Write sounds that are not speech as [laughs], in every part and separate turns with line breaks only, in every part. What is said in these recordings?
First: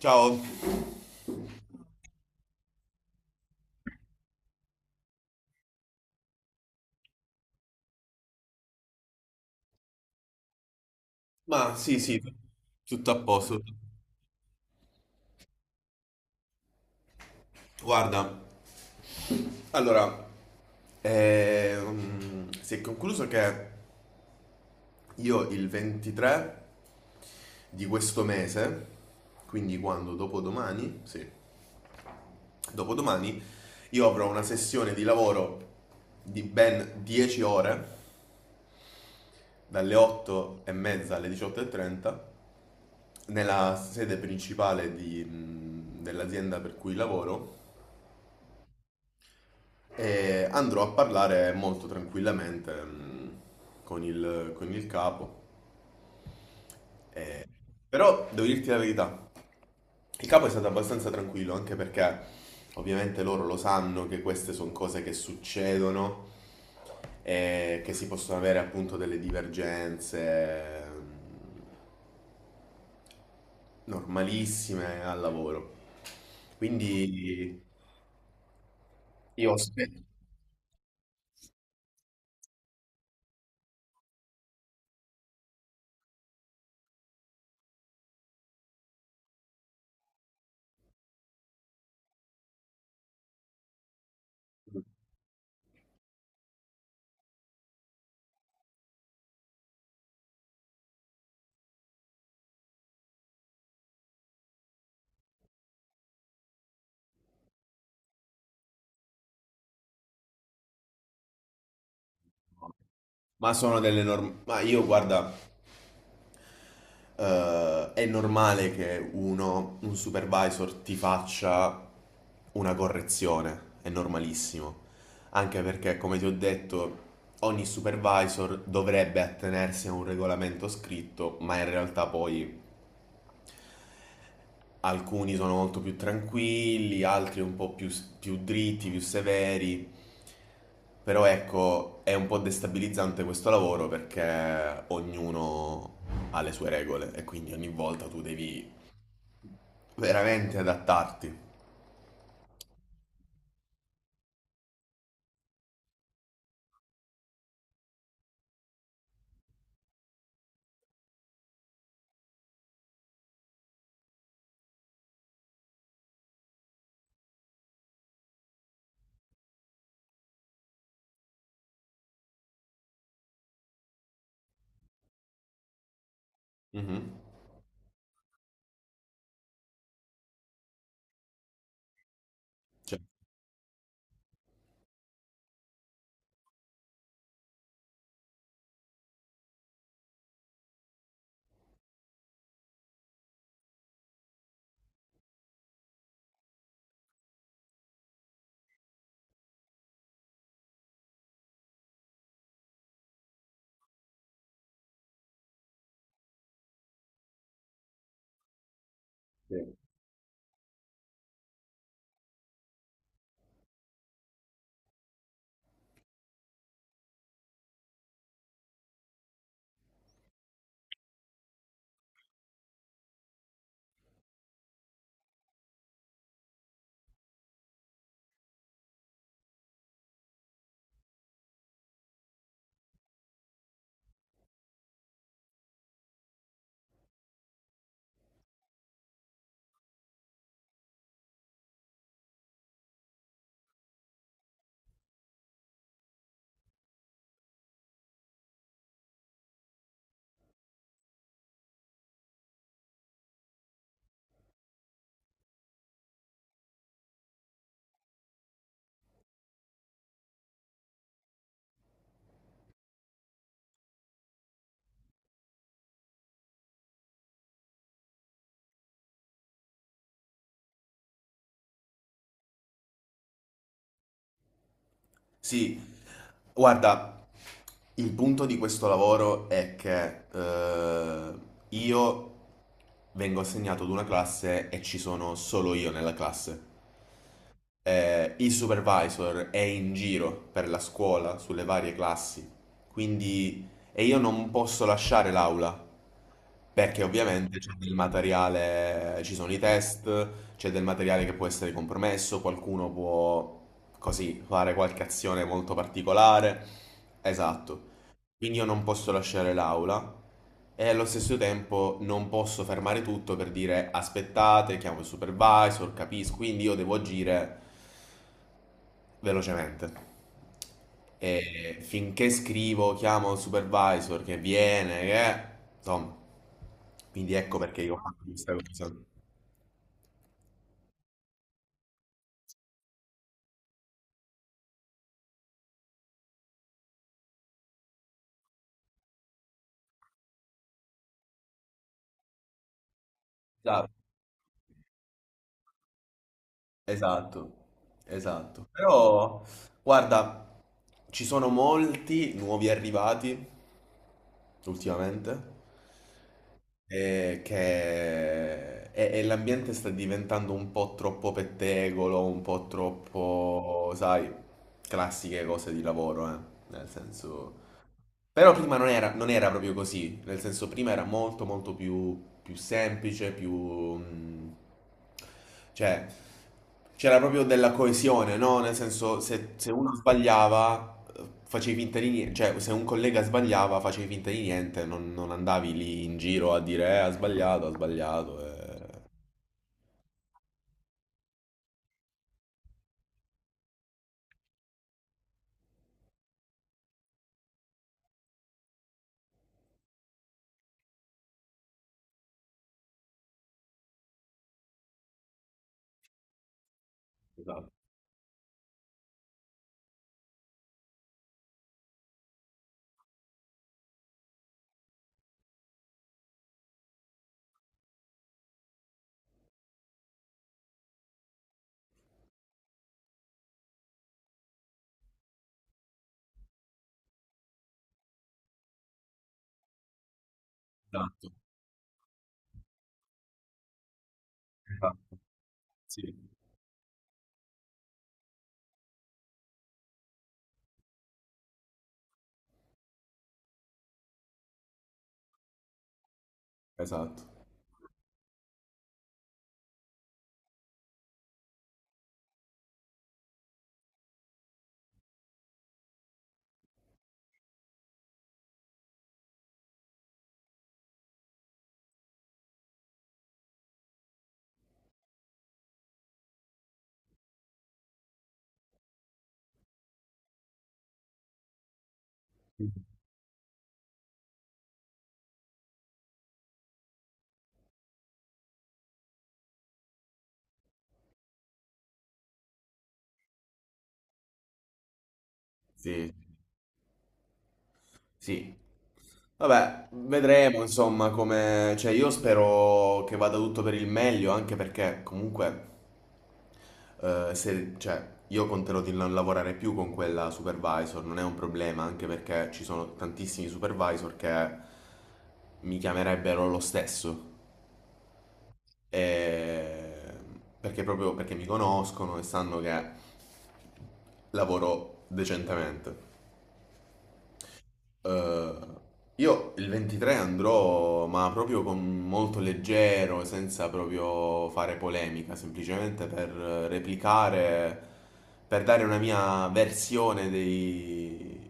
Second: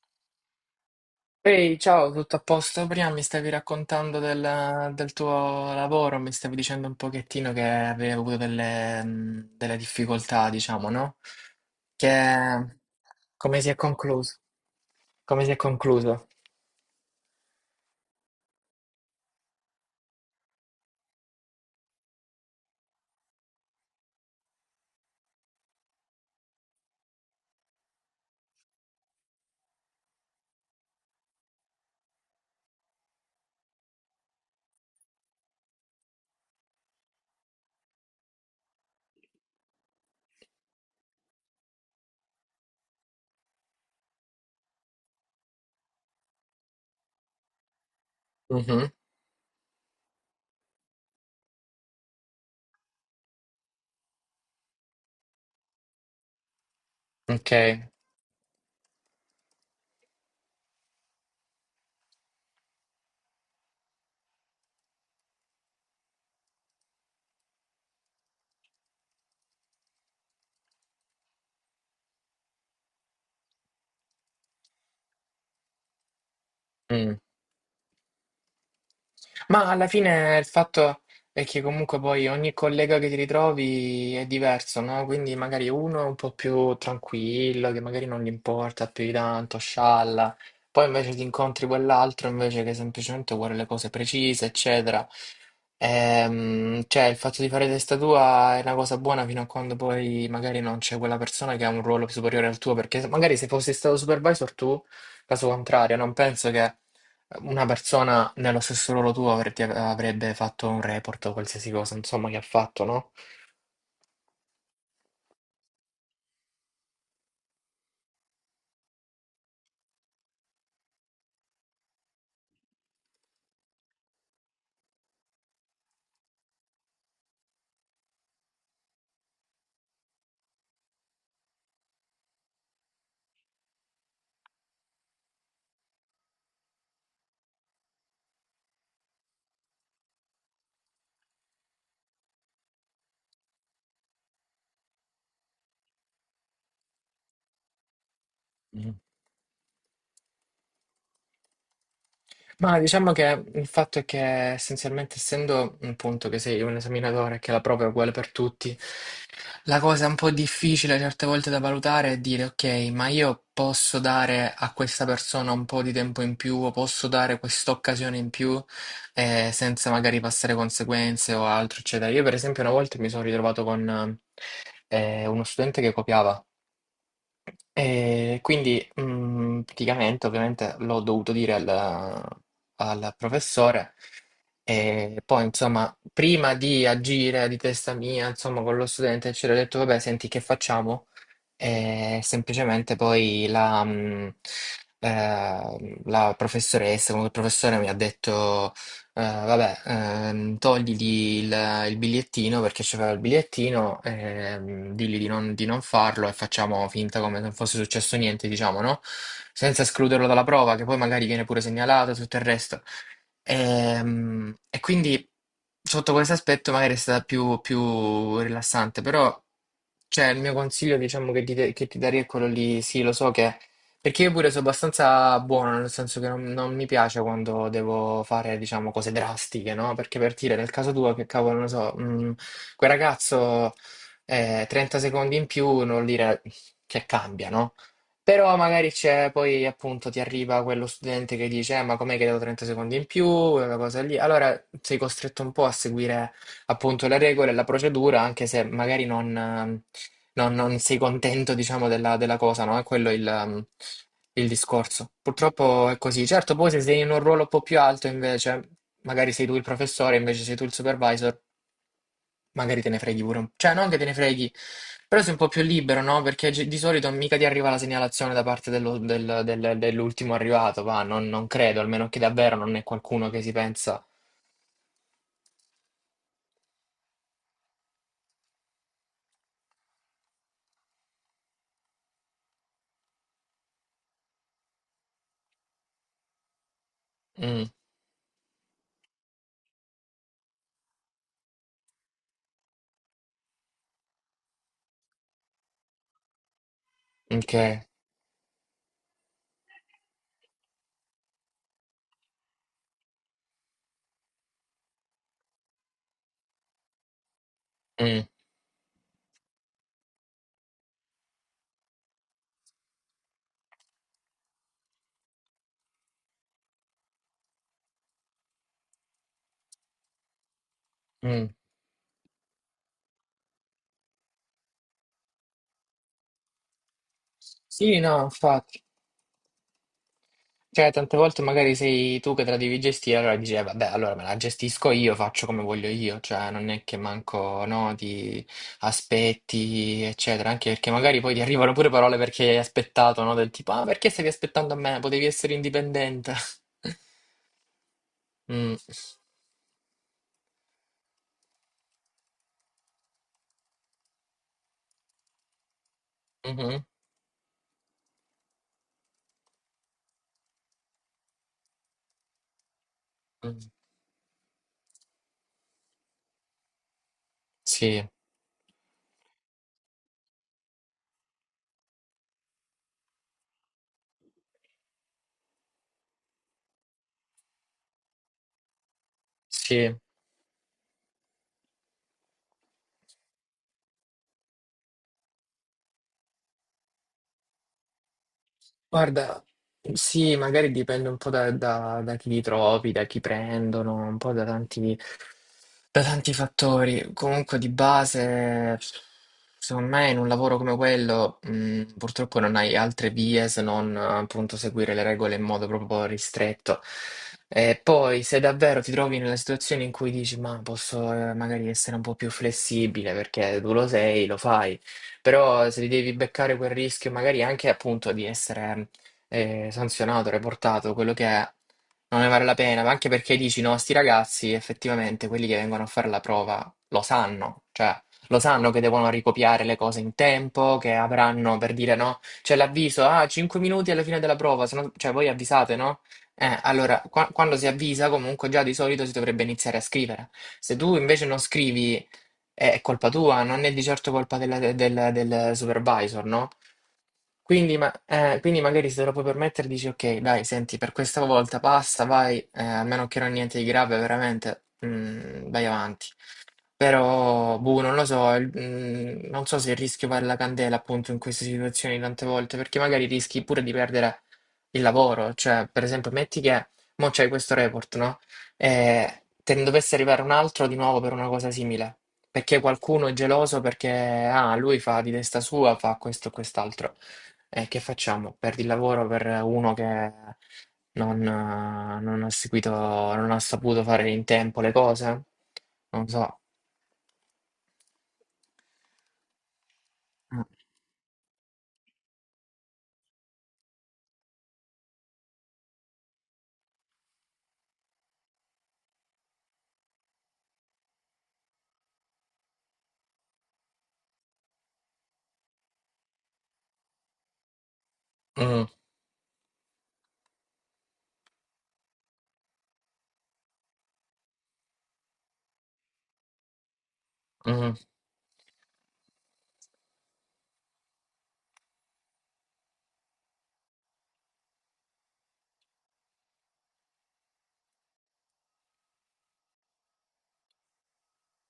Ciao,
Ehi, ciao, tutto a posto? Prima mi stavi raccontando del tuo lavoro, mi stavi dicendo un pochettino che avevi avuto delle, delle difficoltà, diciamo, no?
ma sì, sì,
Che,
tutto a
come
posto.
si è concluso? Come si è concluso?
Guarda, allora, si è concluso che io il 23 di questo mese, quindi quando? Dopodomani? Sì, dopodomani, io avrò una sessione di lavoro di ben 10 ore, dalle 8 e mezza alle 18:30, nella sede principale dell'azienda per cui lavoro.
Mhm.
E andrò a parlare molto tranquillamente con il capo.
Ok.
Però devo dirti la verità, il capo è stato abbastanza tranquillo, anche perché ovviamente loro lo sanno che queste sono cose che succedono e che si possono avere appunto delle divergenze mh, normalissime al lavoro.
Mm.
Quindi io
Ma alla
aspetto.
fine il fatto è che comunque poi ogni collega che ti ritrovi è diverso, no? Quindi magari uno è un po' più tranquillo, che magari non gli importa più di tanto, scialla. Poi invece ti incontri quell'altro invece che semplicemente vuole le cose precise, eccetera. Cioè il fatto di fare testa tua è una cosa buona fino a quando poi magari non c'è quella persona che ha un ruolo superiore al tuo, perché magari se fossi stato supervisor tu, caso contrario, non penso che una persona nello stesso ruolo tuo avrebbe fatto un report o qualsiasi cosa, insomma, che ha fatto, no?
Ma sono delle norme. Ma io, guarda, è normale che un supervisor, ti faccia una correzione, è normalissimo. Anche perché, come ti ho detto, ogni supervisor dovrebbe attenersi a un regolamento scritto, ma in realtà poi alcuni sono molto più tranquilli, altri un po' più dritti, più severi. Però ecco, è un po' destabilizzante questo lavoro perché ognuno ha le sue regole e quindi ogni volta tu devi veramente adattarti.
Ma diciamo che il fatto è che essenzialmente, essendo appunto che sei un esaminatore e che la prova è uguale per tutti, la cosa un po' difficile certe volte da valutare è dire, ok, ma io posso dare a questa persona un po' di tempo in più o posso dare quest'occasione in più senza magari passare conseguenze o altro, eccetera. Io, per esempio, una volta mi sono ritrovato con uno studente che copiava.
Mhm.
E quindi praticamente ovviamente l'ho dovuto dire
Cioè,
al professore e poi insomma prima di agire di testa mia insomma con lo studente ci ho detto vabbè senti che facciamo? E semplicemente poi la professoressa, comunque il professore mi ha detto, vabbè, togli il bigliettino perché c'era il bigliettino, digli di non farlo e facciamo finta come se non fosse successo niente, diciamo, no?
sì.
Senza escluderlo dalla prova, che poi magari viene pure segnalato e tutto il resto. E, quindi sotto questo aspetto magari è stata più rilassante, però... Cioè, il mio consiglio, diciamo, che ti darei è quello lì, sì, lo so che... Perché io pure sono abbastanza buono, nel senso che non mi piace quando devo fare, diciamo, cose drastiche, no? Perché per dire, nel caso tuo, che cavolo, non lo so, quel ragazzo 30 secondi in più, non vuol dire che cambia, no? Però magari c'è, poi appunto ti arriva quello studente che dice, ma com'è che devo 30 secondi in più, quella cosa lì. Allora sei costretto un po' a seguire appunto le regole e la procedura, anche se magari non, non sei contento, diciamo, della cosa, no? È quello il discorso. Purtroppo è così. Certo, poi se sei in un ruolo un po' più alto, invece, magari sei tu il professore, invece sei tu il supervisor, magari te ne freghi pure un po'. Cioè, non che te ne freghi, però sei un po' più libero, no? Perché di solito mica ti arriva la segnalazione da parte dell'ultimo arrivato, va? Non credo, almeno che davvero non è qualcuno che si pensa...
Sì. Guarda, il punto di questo lavoro è che io vengo assegnato ad una classe e ci sono solo io nella classe.
Mm,
Il supervisor è in giro per la scuola, sulle varie classi, quindi e io non posso lasciare l'aula perché
ok,
ovviamente c'è del materiale, ci sono i test, c'è del materiale che può essere compromesso, qualcuno può così fare qualche azione molto particolare. Esatto.
mm,
Quindi io non posso lasciare l'aula e allo stesso tempo non posso fermare tutto per dire aspettate, chiamo il supervisor, capisco, quindi io devo agire velocemente.
mm.
E finché scrivo, chiamo il supervisor che viene, che... Insomma, quindi ecco perché io ho
Sì, no,
fatto questa
infatti.
cosa.
Cioè, tante volte magari sei tu che te la devi gestire, allora dici, vabbè, allora me la gestisco io, faccio come voglio io, cioè non è che manco, no, ti aspetti, eccetera, anche perché magari poi ti arrivano pure parole perché hai aspettato, no, del tipo, ah,
Esatto,
perché stavi aspettando a me? Potevi essere indipendente. [laughs]
esatto, esatto.
Mm.
Però, guarda, ci sono molti nuovi arrivati ultimamente
Mhm.
che... e l'ambiente sta diventando un po' troppo pettegolo, un po'
Mm.
troppo, sai, classiche cose di lavoro, eh. Nel senso...
Sì,
Però prima non era proprio così, nel senso prima era molto molto più semplice, cioè c'era proprio della coesione, no? Nel senso se
sì.
uno sbagliava facevi finta di niente, cioè se un collega sbagliava facevi finta di niente, non andavi lì in giro a dire ha sbagliato, ha sbagliato. Eh.
Guarda, sì, magari dipende un po' da chi li trovi, da chi prendono, un po' da tanti da tanti fattori, comunque di base, secondo me in un lavoro come quello, purtroppo non hai altre vie se non appunto seguire le regole in modo proprio ristretto.
Esatto,
E poi se davvero ti trovi nella situazione in cui dici, ma posso magari essere un po' più flessibile perché tu lo sei, lo fai, però se ti devi beccare quel rischio magari anche appunto di essere sanzionato, reportato, quello che è, non ne vale la pena, ma anche perché dici, no, sti ragazzi, effettivamente, quelli che vengono a fare la prova lo sanno, cioè lo sanno che devono ricopiare le cose in tempo, che
esatto,
avranno, per dire, no, c'è l'avviso, ah, 5 minuti alla fine della prova, se no- cioè
esatto,
voi avvisate, no?
sì,
Allora, quando si avvisa, comunque già di solito si dovrebbe iniziare a scrivere. Se tu invece non scrivi, è colpa tua, non è di certo colpa del supervisor, no?
esatto,
Quindi, quindi magari se te lo puoi permettere dici ok, dai, senti, per questa volta basta, vai, a meno che non niente di grave, veramente, mm, vai avanti. Però, boh, non lo so, non so se il rischio vale la candela appunto in queste situazioni tante volte, perché magari rischi pure di perdere il lavoro, cioè, per esempio, metti che mo c'hai questo report, no? E te ne dovesse arrivare un altro di nuovo per una cosa simile, perché qualcuno è geloso perché, ah, lui fa di testa sua, fa questo e quest'altro. E che facciamo? Perdi il lavoro per uno che non ha seguito, non ha saputo fare in tempo le cose? Non
sì.
so.
Sì. Vabbè,
Mm,
vedremo insomma come... Cioè io spero che vada tutto per il meglio, anche perché comunque se... cioè, io conterò di non lavorare più con quella supervisor, non è un problema, anche perché ci sono tantissimi supervisor che mi chiamerebbero lo stesso. E- Perché proprio perché mi conoscono e sanno che lavoro decentemente.
mm.
Eh, io il 23 andrò, ma proprio con molto leggero, senza proprio fare polemica, semplicemente per replicare, per dare una mia versione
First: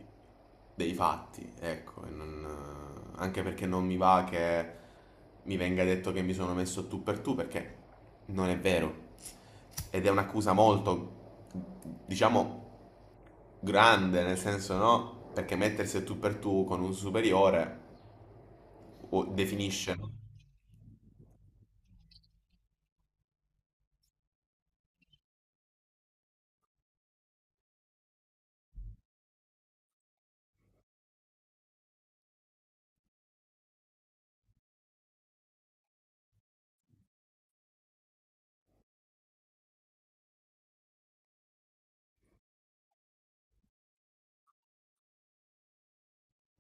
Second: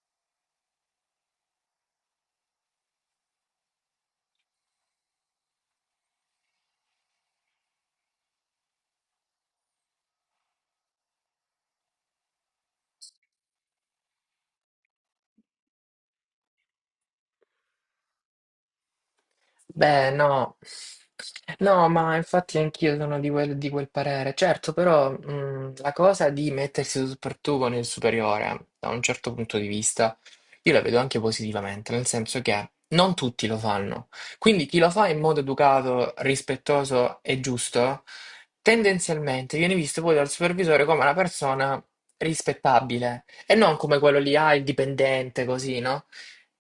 dei fatti, ecco, anche perché non mi va che mi venga detto che mi sono messo tu per tu, perché non è vero. Ed è un'accusa molto, diciamo, grande, nel senso no, perché mettersi a tu per tu con un superiore definisce. No?
Beh, no, no, ma infatti anch'io sono di di quel parere. Certo, però mm, la cosa di mettersi tu per tu con il superiore, da un certo punto di vista, io la vedo anche positivamente, nel senso che non tutti lo fanno. Quindi chi lo fa in modo educato, rispettoso e giusto, tendenzialmente viene visto poi dal supervisore come una persona rispettabile e non come quello lì, ah, il dipendente, così, no?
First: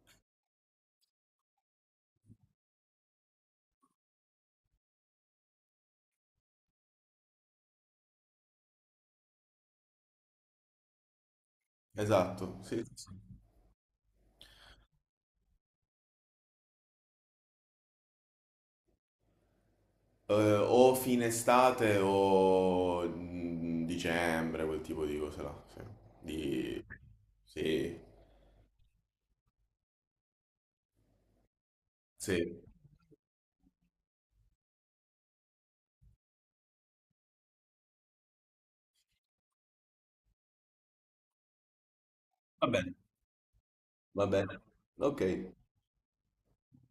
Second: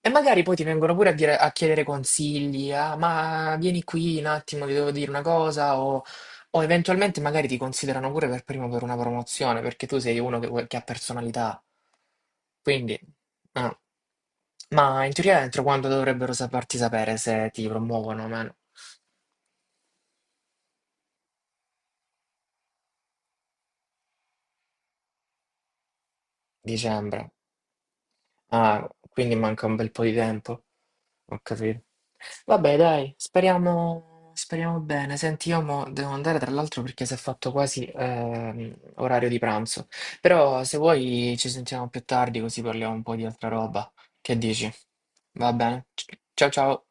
E magari poi ti vengono pure a chiedere consigli, ah, ma vieni qui un attimo, ti devo dire una cosa, o eventualmente magari ti considerano pure per primo per una promozione, perché tu sei uno che ha personalità.
Esatto, sì. Sì,
Quindi,
sì.
no. Ma in teoria entro quando dovrebbero farti sapere se ti promuovono o meno?
O fine estate o dicembre, quel tipo di cose là. Sì. Di...
Dicembre.
Sì,
Ah, quindi manca un bel po' di tempo. Ho capito.
sì.
Vabbè, dai, speriamo, speriamo bene. Senti, io mo devo andare tra l'altro perché si è fatto quasi orario di pranzo. Però se vuoi ci sentiamo più tardi così
Va
parliamo
bene.
un po' di altra roba.
Va
Che
bene.
dici?
Ok.
Va bene. Ciao ciao.